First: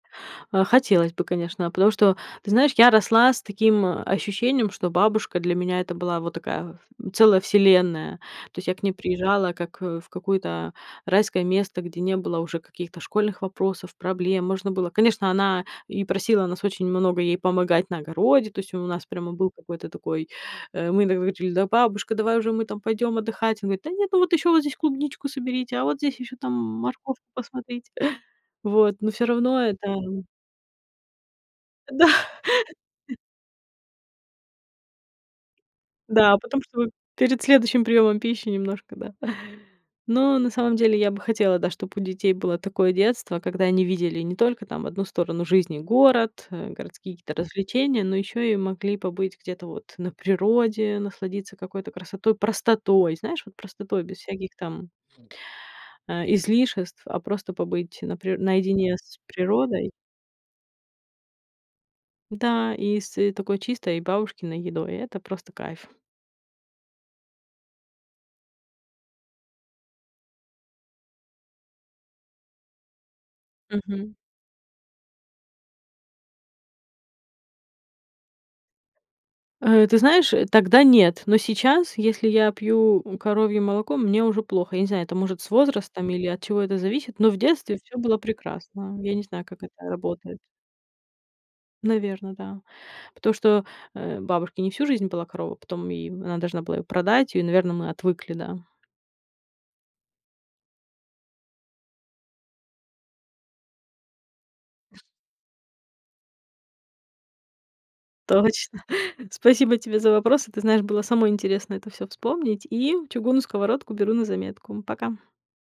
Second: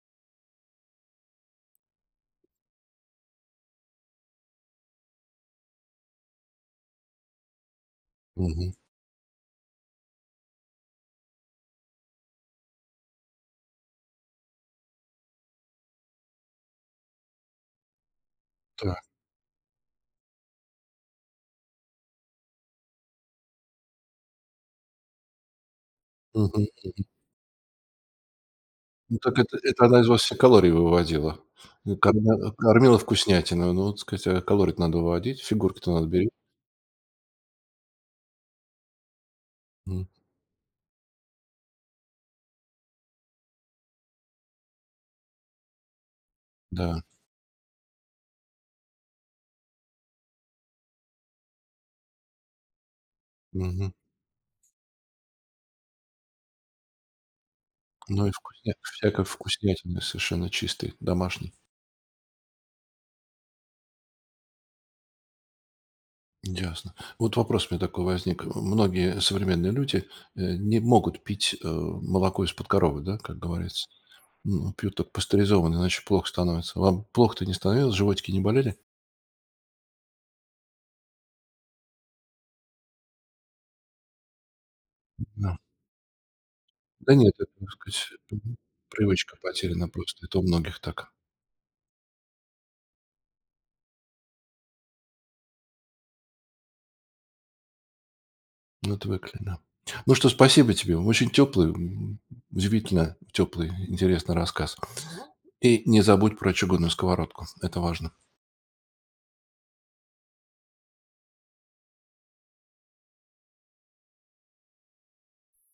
А хотелось бы, конечно. А потому что, ты знаешь, я росла с таким, а, ощущением, что бабушка для меня- это была вот такая, м, целая вселенная. То есть Мгм. я к ней приезжала как, э, в какое-то райское место, где не было уже каких-то школьных вопросов, проблем. Можно было Конечно, она и просила нас очень много ей помогать на огороде. То есть у Та. нас прямо был какой-то такой, э Мы иногда говорили: "Да, бабушка, давай уже мы там пойдём отдыхать". Она говорит: "Да нет, ну вот ещё вот здесь клубничку соберите, а вот здесь ещё там, Мгм мгм. морковку посмотрите". Вот, но Ну всё так, это равно это это, она из вас м все калории выводила. Да. Когда кормила вкуснятиной. Ну вот сказать, а калории-то надо выводить. Фигурки-то надо бере Да, а потом, чтобы перед следующим приёмом пищи немножко, да. М. Но на самом деле я бы хотела, да, чтоб у детей было такое детство, когда они видели не только там 1 сторону жизни, город, э, Да. городские какие-то развлечения, но ещё и могли побыть где-то вот на природе, насладиться какой-то красотой, простотой, знаешь, вот Мгм. простотой, без всяких там а излишеств, а просто побыть на Ну и при вкусня наедине с всякой природой. вкуснятины совершенно чистой домашней. Да, и с, э, такой чистой бабушкиной едой- это просто кайф. Ясно. Вот вопрос у меня такой возник. Э, многие современные люди, э, не могут пить, э, молоко из-под коровы, да, как говорится. Мгм. М, м, пьют только пастеризованное, иначе плохо становится. Вам плохо-то не становилось, животики не болели? Э, ты знаешь, э, тогда нет. Но сейчас, если я пью, у, коровье молоко, мне уже плохо. Я не знаю, это, может, с М-да. возрастом или от чего это Да зависит, но нет, в это, так детстве всё сказать было мгм, прекрасно. Я не привычка знаю, как это потеряна просто, работает. это у многих так. Наверно, да. Потому что, э, бабушки не всю жизнь была корова, потом, и в она должна была её продать, и, наверно, мы отвыкли, да. Отвыкли, да. Ну что, спасибо тебе. Очень тёплый, м, удивительно тёплый, интересный рассказ. И не забудь про чугунную сковородку. Это важно. Точно. Спасибо тебе за вопросы. Ты знаешь, было самой интересно это всё вспомнить. И чугунную сковородку беру на заметку. Пока.